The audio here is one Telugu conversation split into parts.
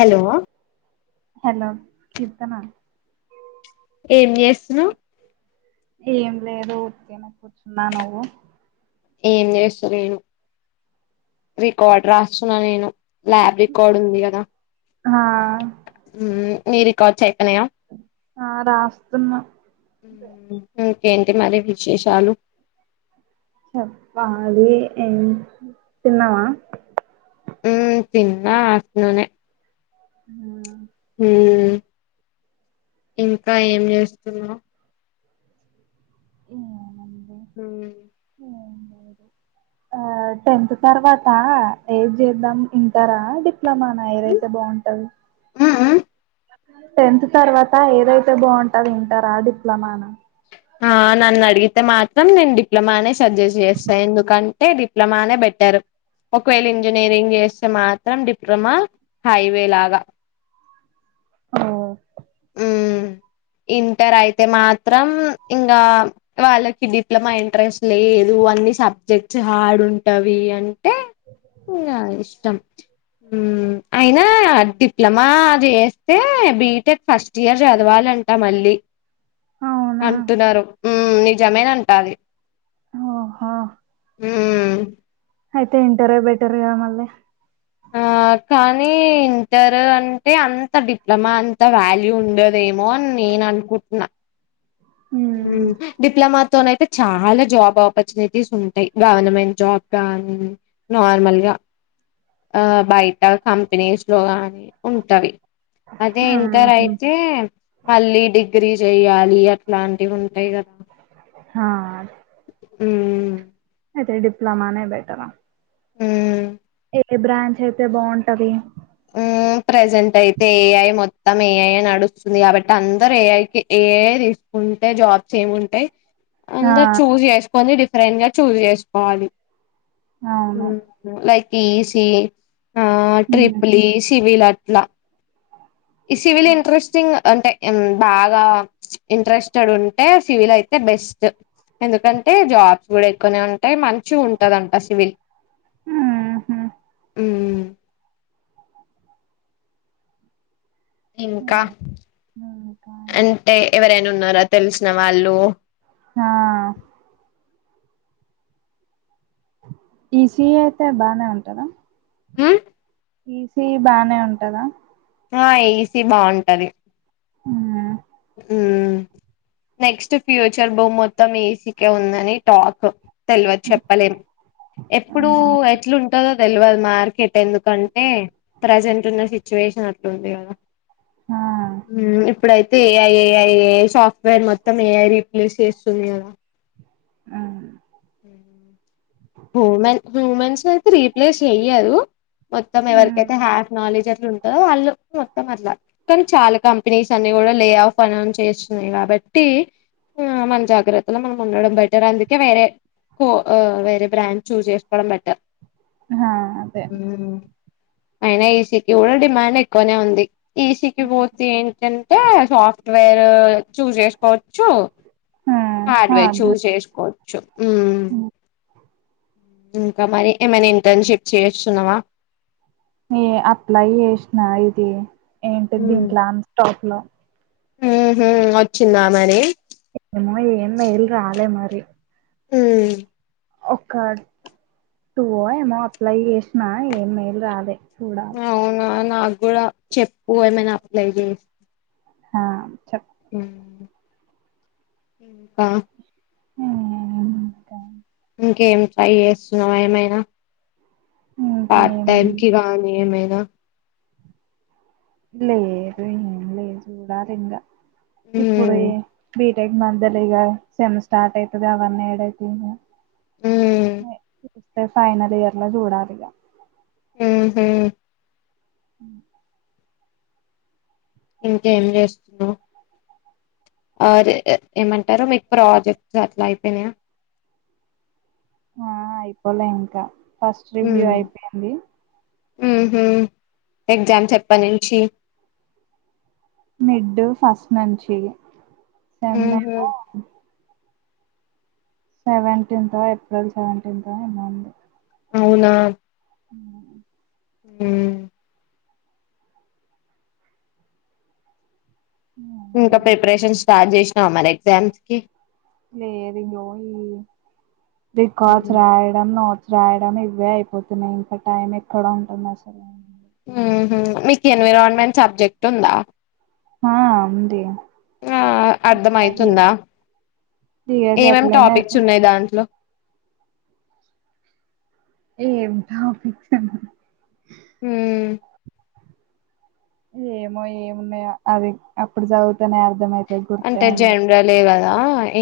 హలో హలో కీర్తన ఏం చేస్తున్నావ్ ఏం లేదు ఊరకనే కూర్చున్నా నువ్వు ఏం చేస్తాలేను రికార్డ్ రాస్తున్నా నేను ల్యాబ్ రికార్డ్ ఉంది కదా ఆ ఊ నీ రికార్డ్స్ అయిపోనాయా ఆ రాస్తున్నా ఉ ఇంకేంటి మరి విశేషాలు చేప్పాలి ఎం తిన్నవా ఉ తిన్న అట్లనే హు హు ఇంకా ఏం చేస్తున్నావ్ [inaudible] హు ఏం టెన్త్ తర్వాత ఎయిత్ చేద్దాం ఇంటరా ఇట్లానా నా ఏదైతే బాగుంటది టెన్త్ తర్వాత ఏదైతే బాగుంటది ఇంటర్ ఆ డిప్లొమా నా ఆ నన్ను అడిగితే మాత్రం నేను డిప్లొమానే సజెస్ట్ చేస్తా ఎందుకంటే డిప్లొమానే బెటర్ ఒకవేళ ఇంజనీరింగ్ చేస్తే మాత్రం డిప్లొమా హైవే లాగా ఆ ఉమ్ ఇంటర్ అయితే మాత్రం ఇంకా వాళ్ళకి డిప్లొమా ఇంట్రెస్ట్ లేదు అన్ని సబ్జెక్ట్స్ హార్డ్ ఉంటావి అంటే ఇంగ ఇష్టం హు అయినా డిప్లొమా చేస్తే బీటెక్ ఫస్ట్ ఇయర్ చదవాలం అంట మళ్ళీ అవునా అంటున్నారు హు నిజమేనంట ఆది ఓహో హు అయితే ఇంటరే బెటర్ గా మళ్ళీ ఆ కానీ ఇంటర్ అంటే అంత డిప్లొమా అంత వాల్యూ ఉండదేమో అని నేను అనుకుంటున్నా ఉమ్ డిప్లొమా తోనైతే చాలా జాబ్ అవ్వ ఉంటాయి గవర్నమెంట్ జాబ్ కాగానీ నార్మల్ గా ఆ బయట కంపెనీస్ లో గాని ఉంటవి అదే ఇంటర్ అయితే ఆహా మళ్ళీ డిగ్రీ చెయాలి అట్లాంటివి ఉంటాయి కదా ఆ ఉ అయితే డిప్లమానే బెటర్ హ ఏ బ్రాంచ్ అయితే బాగుంటది ఆ ప్రజెంట్ అయితే ఏఐ మొత్తం ఏఐ అ నడుస్తుంది కాబట్టి అందరు ఏఐకి ఏది ఉంటాయి జాబ్స్ ఏమి ఉంటాయి ఆ అందరు చూజ్ చేసుకోని డిఫరెంట్ గా చూజ్ చేసుకోవాలి అవును లైక్ ఈసి ఆ హ్మ్ ట్రిపలీ సిివిలా ట్లా ఈ సివిల్ ఇంట్రెస్టింగ్ అంటే బాగా ఇంట్రెస్టెడ్ ఉంటే సివిల్ అయితే బెస్ట్ ఎందుకంటే జాబ్స్ కూడా ఎక్కువనే ఉంటాయి మంచి ఉంటదంట సివిల్ ఆ అ ఇంకా ఇంకా అంటే ఎవరైనా ఉన్నారా తెలిసిన వాళ్ళు హా ఈ ఈసీఈఅయితే బానే ఉంటదా అ ఈసీ బానే ఉంటదా ఆ ఈస్ ఈబాగుంటది ఉ నెక్స్ట్ ఫ్యూచర్ భూమ్మి మొత్తం ఏసీకే ఉందని టాక్ తెలియవదు చెప్పలేం ఎప్పుడు హ్మ్. ఎట్లుంటందో తెలియదు మార్కెట్ ఎందుకంటే ప్రజెంట్ ఉన్న సిచ్యువేషన్ అట్లుంది కదా ఆ ఇప్పుడయితే అయితే ఏఐ ఏఐ ఏఐ సాఫ్ట్వేర్ మొత్తం ఏఐ రీప్లేస్ చేస్తుంది కదా అ హూమెన్ హూమెన్స్ అయితే రీప్లేస్ అయ్యారు మొత్తం హ్మ్ ఎవరికైతే హ్యాఫ్ నాలెడ్జ్ అట్లు ఉంటుందో వాళ్ళు మొత్తం అట్లా కానీ చాలా కంపెనీస్ అనే కూడా లే ఆఫ్ అన్న్ చేస్తున్నాయి కాబట్టి ఆ మన జాగ్రత్తలో మనం ఉండడం బయటర్ అందుకే వేరే కో వే బ్రాండ్ చూజ చేసుకోవడం బెటర్ హా అదే అయినా ఈ సిటీ కూడా డిమాండ్ ఎక్కువనే ఉంది ఈసీకి హ్మ్. పోతే ఏంటంటే సాఫ్ట్వేర్ చూజ్ చేసుకోవచ్చు ఆ హార్డ్వేర్ అదే చేసుకోవచ్చు ఉమ్ హ్మ్. ఇంకా మరి ఏమైనా ఇంటర్న్షిప్ చేస్తున్నావా న అప్లై చేసినా ఇది ఏంటి ఉమ్ దీంట్లో అన్ స్టాక్ లో వచ్చిందా మని మోయి ఎన్న ఇల్ ఆదే మారి అ ఒక టూ ఏమో అప్లై చేసినా ఏం మెయిల్ రదే చూడాలి నాగ్గుడా చెప్పు ఏమైనా అప్లై జేస్ హా చెప్ హ్మ్ ఇంక హ్మ్ ఇంకా ఇంకేం ట్రై జేస్తున్నవా ఏమైనా పార్ట్ టైమ్ ఇంకేముంది కి రానీ ఏమైనా లేదు ఏం లేద్ జూడాలింగా ఇప్పుడు ఉమ్ ఈ బి టె మద్యలిగా సెమ్ స్టార్ట్ అయితది అవన్నేడైతయ్ ఇగా ఉమ్ [unintelligible] వస్తే ఫైనల్ ఇయర్ ల చూడాలిగా ఉమ్ హు హ్మ్ ఇంకేం జేస్తున్నవ్ అరే ఏ ఏమంటారు మీకు ప్రాజెక్ట్స్ అట్ల అయిపోయినయా? ఆ అయిపోలే ఇంకా ఫస్ట్ రివ్యూ అయిపోయింది ఉమ్ హ్ ఎగ్జామ్స్ ఎప్పట్నుంచి మిడ్డు ఫస్ట్ నుంచి సెమ్ ఉమ్ హ్ ఏమో సెవెంటీన్తో ఏప్రిల్ సెవెంటీన్తో ఏమో ఉంది అవునా ఉమ్ ఇంక ఉంది ప్రిపరేషన్ స్టార్ట్ చేసినవా మరెఎగ్జామ్స్ కి లేదు ఇంగో ఈ రికార్డ్స్ ఉమ్ రాయడం రాయడం ఇవ్వే అయిపోతున్నయి ఇంక టైం ఎక్కడా ఉంటుందసలు ఉమ్ హ్ మీకు ఎన్విరాన్మెట్ సబ్జెక్ట్ ఉందా హా ఉంది ఆ అర్థమయితుందా ది ఏది ఏమేం అట్లనే టాపిక్స్ ఉన్నాయి దాంట్లో ఏంటా పిచ్చితనం ఉమ్ ఏమో ఏమున్నయో అది అప్పుడు చదువుతనే అర్ధమయితది గుర్తే ఉండ దా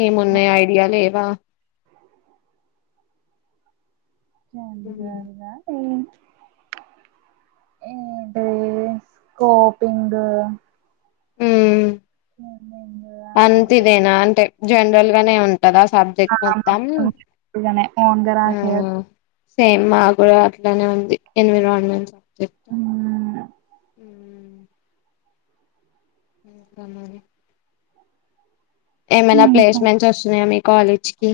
ఏమున్నయి ఐడియా లేవా? జనరల్గా ఏం ఏంటీ స్కోపింగ్ స్కిమ్మింగ్ అలాంటి అంతిదేనా అంటే జనరల్ గనే ఉంటదా సబ్జెక్ట్ మొత్తం న్ గనే ఓన్గ ఆ రాసేయో సేమ్ మాగ్గుడ అట్లనే ఉంది ఎన్విరాన్మెంట్ సబ్జెక్ట్ ఇంక మరి ఏమైనా ఇంకా ప్లేస్మెంట్స్ ఒస్తున్నయా మీ కాలేజ్ కి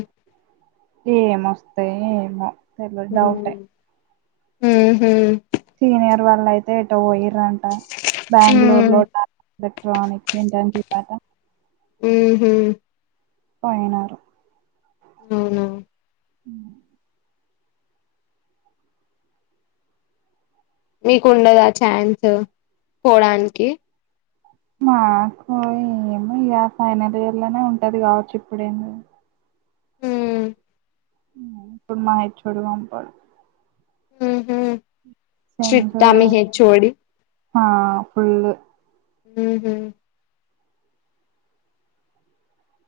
ఏం ఒస్తయో ఏమో తెల్వదు డౌటే ఉమ్ హ్ సీనియర్ వాళ్ళయితే ఎటో పోయిర్రంట ఉహు బెంగళూరు లో ఎలెక్ట్రనిక్ ఇంటర్న్షిప్ అట ఉమ్ హు పోయినారు అవునా హ్మ్ మీకుండదా ఛాన్స్ పోవడానికి మాకు ఏమొ ఇగ ఫైనల్ ఇయర్ లోనే ఉంటది గావచ్చు ఇప్పుడేం లేదు ఉమ్, హ్మ్ మా హెచ్ ఓ డి పంపడు ఉమ్ హ్ స్ట్రిక్ట మీ హెచ్ ఓ డి హా ఫుళ్ళు హ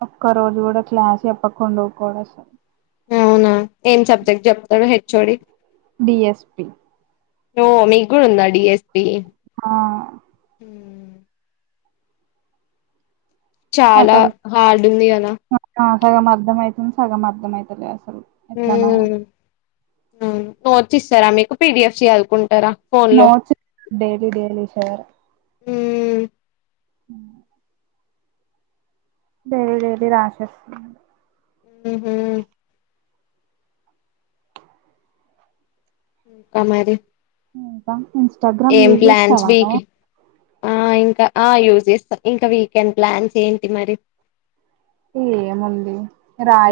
ఒక్క రోజు కూడా క్లాస్ చెప్పకుండా కూడాూడసాల్ అవునా ఏం సబ్జెక్ట్ చెప్తాడు హెచ్ోడి డిఎస్పిి మీగుడు ఉందా డిఎస్పి ఆా ఉ అ చాలా సలు హార్డ్ ఉంది కదా స మర్దమై ఇ సాగం మార్దం అయితేలసలు ఎలానయ ఉమ్ నోట్స్ ఇస్తారా మీకు పీడిఎఫ్ చేయాలకుంట నోట్స్ డైలీ డైలీ షేర్ ఉమ్ హ ేర లేేలి రాక్షస్ ఉ హు అ మరి ఇంస్టాగ్రామ్ ఏం యూజ్ ప్లాన్స్ చేస్తావాను వీక్ ఆ ఇంకా ఆ యూజ్ చేస్తాం ఇంకా వీకెండ్ ప్లాన్స్ ఏంటి మరి ఏముంది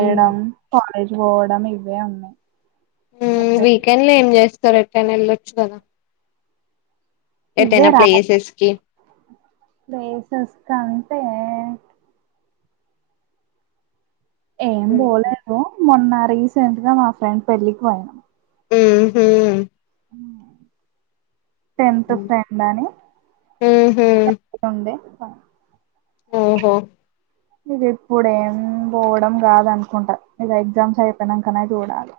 ఉమ్ కాలేజ్ పోవడం ఇవే ఉన్నాయి సపరేట్ వీకెండ్ లో ఏం చేస్తారు ఎ టైన్ వెళ్ళొచ్చు కదా ఎతేనా ప్లేసెస్ కి ప్లేసస్ కంత ఏం పోలేదు మొన్న రీసెంట్ గా మా ఫ్రెండ్ పెళ్ళికి పోయినాం ఉహు టెన్త్ ఫ్రెండ్ అని ఊహూ ఉంది ఆఓహో ఇది ఇప్పుడు ఏం పోవడం కాదు అనుకుంటారు ఇది ఎగ్జామ్స్ అయిపోయినాకనే చూడాలి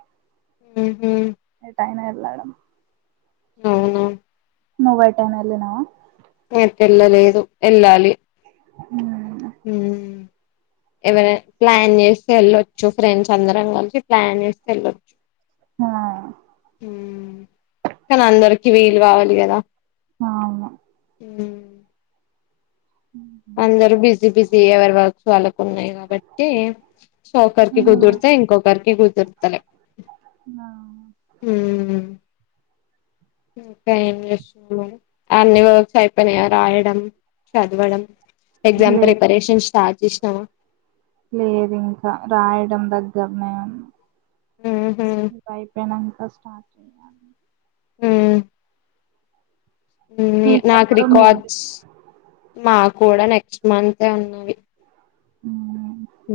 ఊహూ ఏ టైనా ఇలాడమ్ అవునా నోవై టైమ్ అల్ నావ మకలా లేదు ఎలాాలి ఎవరైనా ప్లాన్ చేస్త వెళ్ళొచ్చు ఫ్రెండ్స్ అందరం కలిసి ప్లాన్ చేస్త వెళ్ళొచ్చు ఆా కానీ అందరికి వీలు కావాలి కదా అను ఉ బిజీ ఎవరి వర్క్స్ వాళ్ళకు ఉన్నాయి కాబట్టి సో ఒకరికి హ్మ్. కుదిరితే ఇంకొకరికి కుదురుతలే ఆ! మ్మ్ అన్ని చయిపోయినయ రాయడం చదవడం ఎగ్జామ్ లే ప్రిపరేషన్ స్పాట్ చేశినవా లేదు ఇంకా రాయడం దగ్గరనే ఉహు ఉంది అయిపోయిన ఇంకా స్టార్ట్ చెయ్యాలి ఆ నాకు మీకెప్పుడు మిడ్ రికార్డ్స్ మా కూడా నెక్స్ట్ మంతే ఉన్నది హ్మ్. హ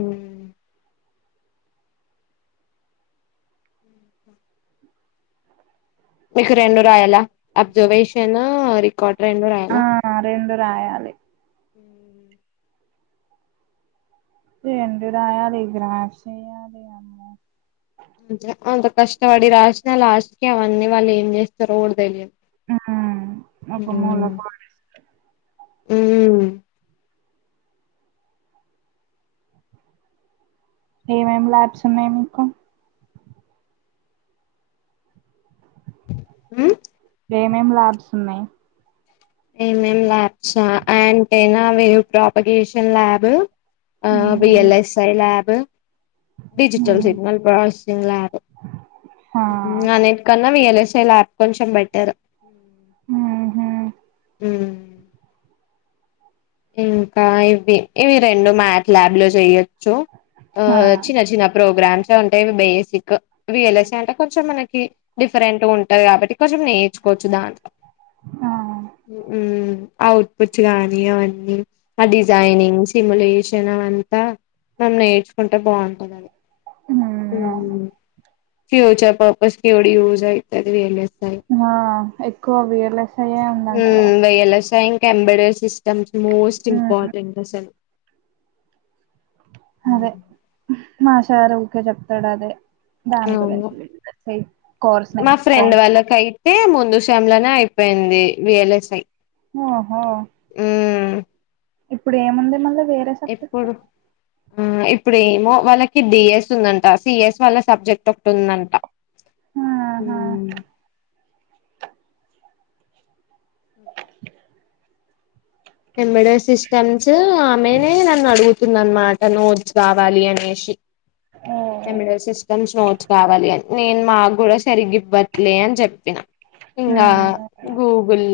మీకు రెండు రాయాల అబ్జర్వేషన్ రికార్డ్ రెండు ఆ రెండు రాయాలి ఉ ఎంటిడయాల ఈ గ్రాప్స్్యాలి అమ్మో అంత కష్టపడి రాసినా లాస్ట్కీ అవన్నీ వాళ్ళు ఏం చేస్తారో కూడా తెలియదు మ్ ఒక మూలకి పడేస్తా హ్మ్ ఏమేమి ల్యాబ్స్ ఉన్నాయి మీకు మ్ ఏమేమి లాబ్స్ ఉన్నయ్ ఏమేం ల్యాబ్సా అంటేనా వేవ్ ప్రాపిగేషన్ ల్యాబ్ ఆ V L S I lab digital signal processing lab హా అనిటికన ఆ V L S I lab కొంచెం బెటర్ ఉ హు హూ ఇంకా ఇవి ఇవి రెండు మ్యాథ్ ల్యాబ్ లో చెయ్యొ చ్చు ఆ హా చిన్న చిన్న ప్రోగ్రామ్స్ మ్సే ఉంటాయ్ అవి basic V L S I అంటే కొంచెం మనకి డిఫరెంట్గా ఉంటది కాబట్టి కొంచెం నేర్చు వచ్చు బానే ఔట్ ఫుట్సు గాని అవన్నీ ఆ డిజైనింగ్ సిమ్యులేషన్ అదంతా మనం నేర్చు కుంటే బాగుంటదది అవును ఫ్యూచర్ పర్పస్కీ కూడా యూస్ అయితది [unintelligible] మా ఎక్కువ V L S hmm V L S I ఇంకా ఎంబ్రాయిడరీ సిస్టమ్స్ మోస్ట్ మ్మ్ ఇంపార్టెంట్ అసలు హ్మ్ అదే మా సారు ఊకే చెప్తాడు అదే దాని అవును గురించి [unintelligible] కోర్స్ నేర్చుకొండి మిషంలోనే అయిపోయింది వి ఎల్ ఎస్ ఐ ఆహా ఇప్పుడు ఏముంది మళ్ళ ఎప్పుడు ఆ ఇప్పుడ ఏమో వాళ్ళకి డిఎస్ ఉందంట సి ఎస్ వాళ్ళ సబ్జెక్ట్ ఒకటి ఉందంట ఆహా ఎంబ్రాయిడరీ సిస్టమ్స్ ఆమెనే నన్ను అడుగు తుందనమాట నోట్స్ కావాలి అనేసి ఓ ఎంబ్రాయిడరీ సిస్టమ్స్ నోట్స్ కావాలి అని నేను మాక్కూడ సరిగివ్వట్లే అని చెప్పినా ఇంకా మ్మ్ గూగుల్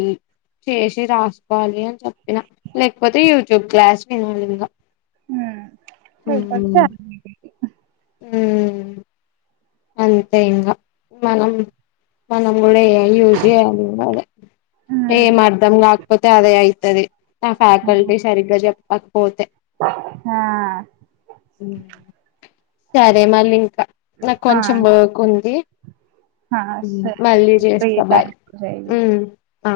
చేసి రాసుకోవాలి అని చెప్పిన లేకపోతే యూట్యూబ్ క్లాస్ వినాలింగ హుమ్ [unintelligible] హ్మ్ అంతే ఇంగ మనం మనం నేను కూడా యూస్ చేయాలి ఇంగ అదే ఏం మ్మ్ అర్ధం కాకపోతే అదే అయితది ఆ ఫ్యాకల్టీ సరిగ్గా చెప్పకపోతే ఆ సరే మరి ఇంక నాకు ఆ కొంచెం వర్క్ ఉంది ఆ సరే మళ్ళీ ఫ్రీ చేస్తా బాయ్ టైమ్ లో చెయ్ ఆ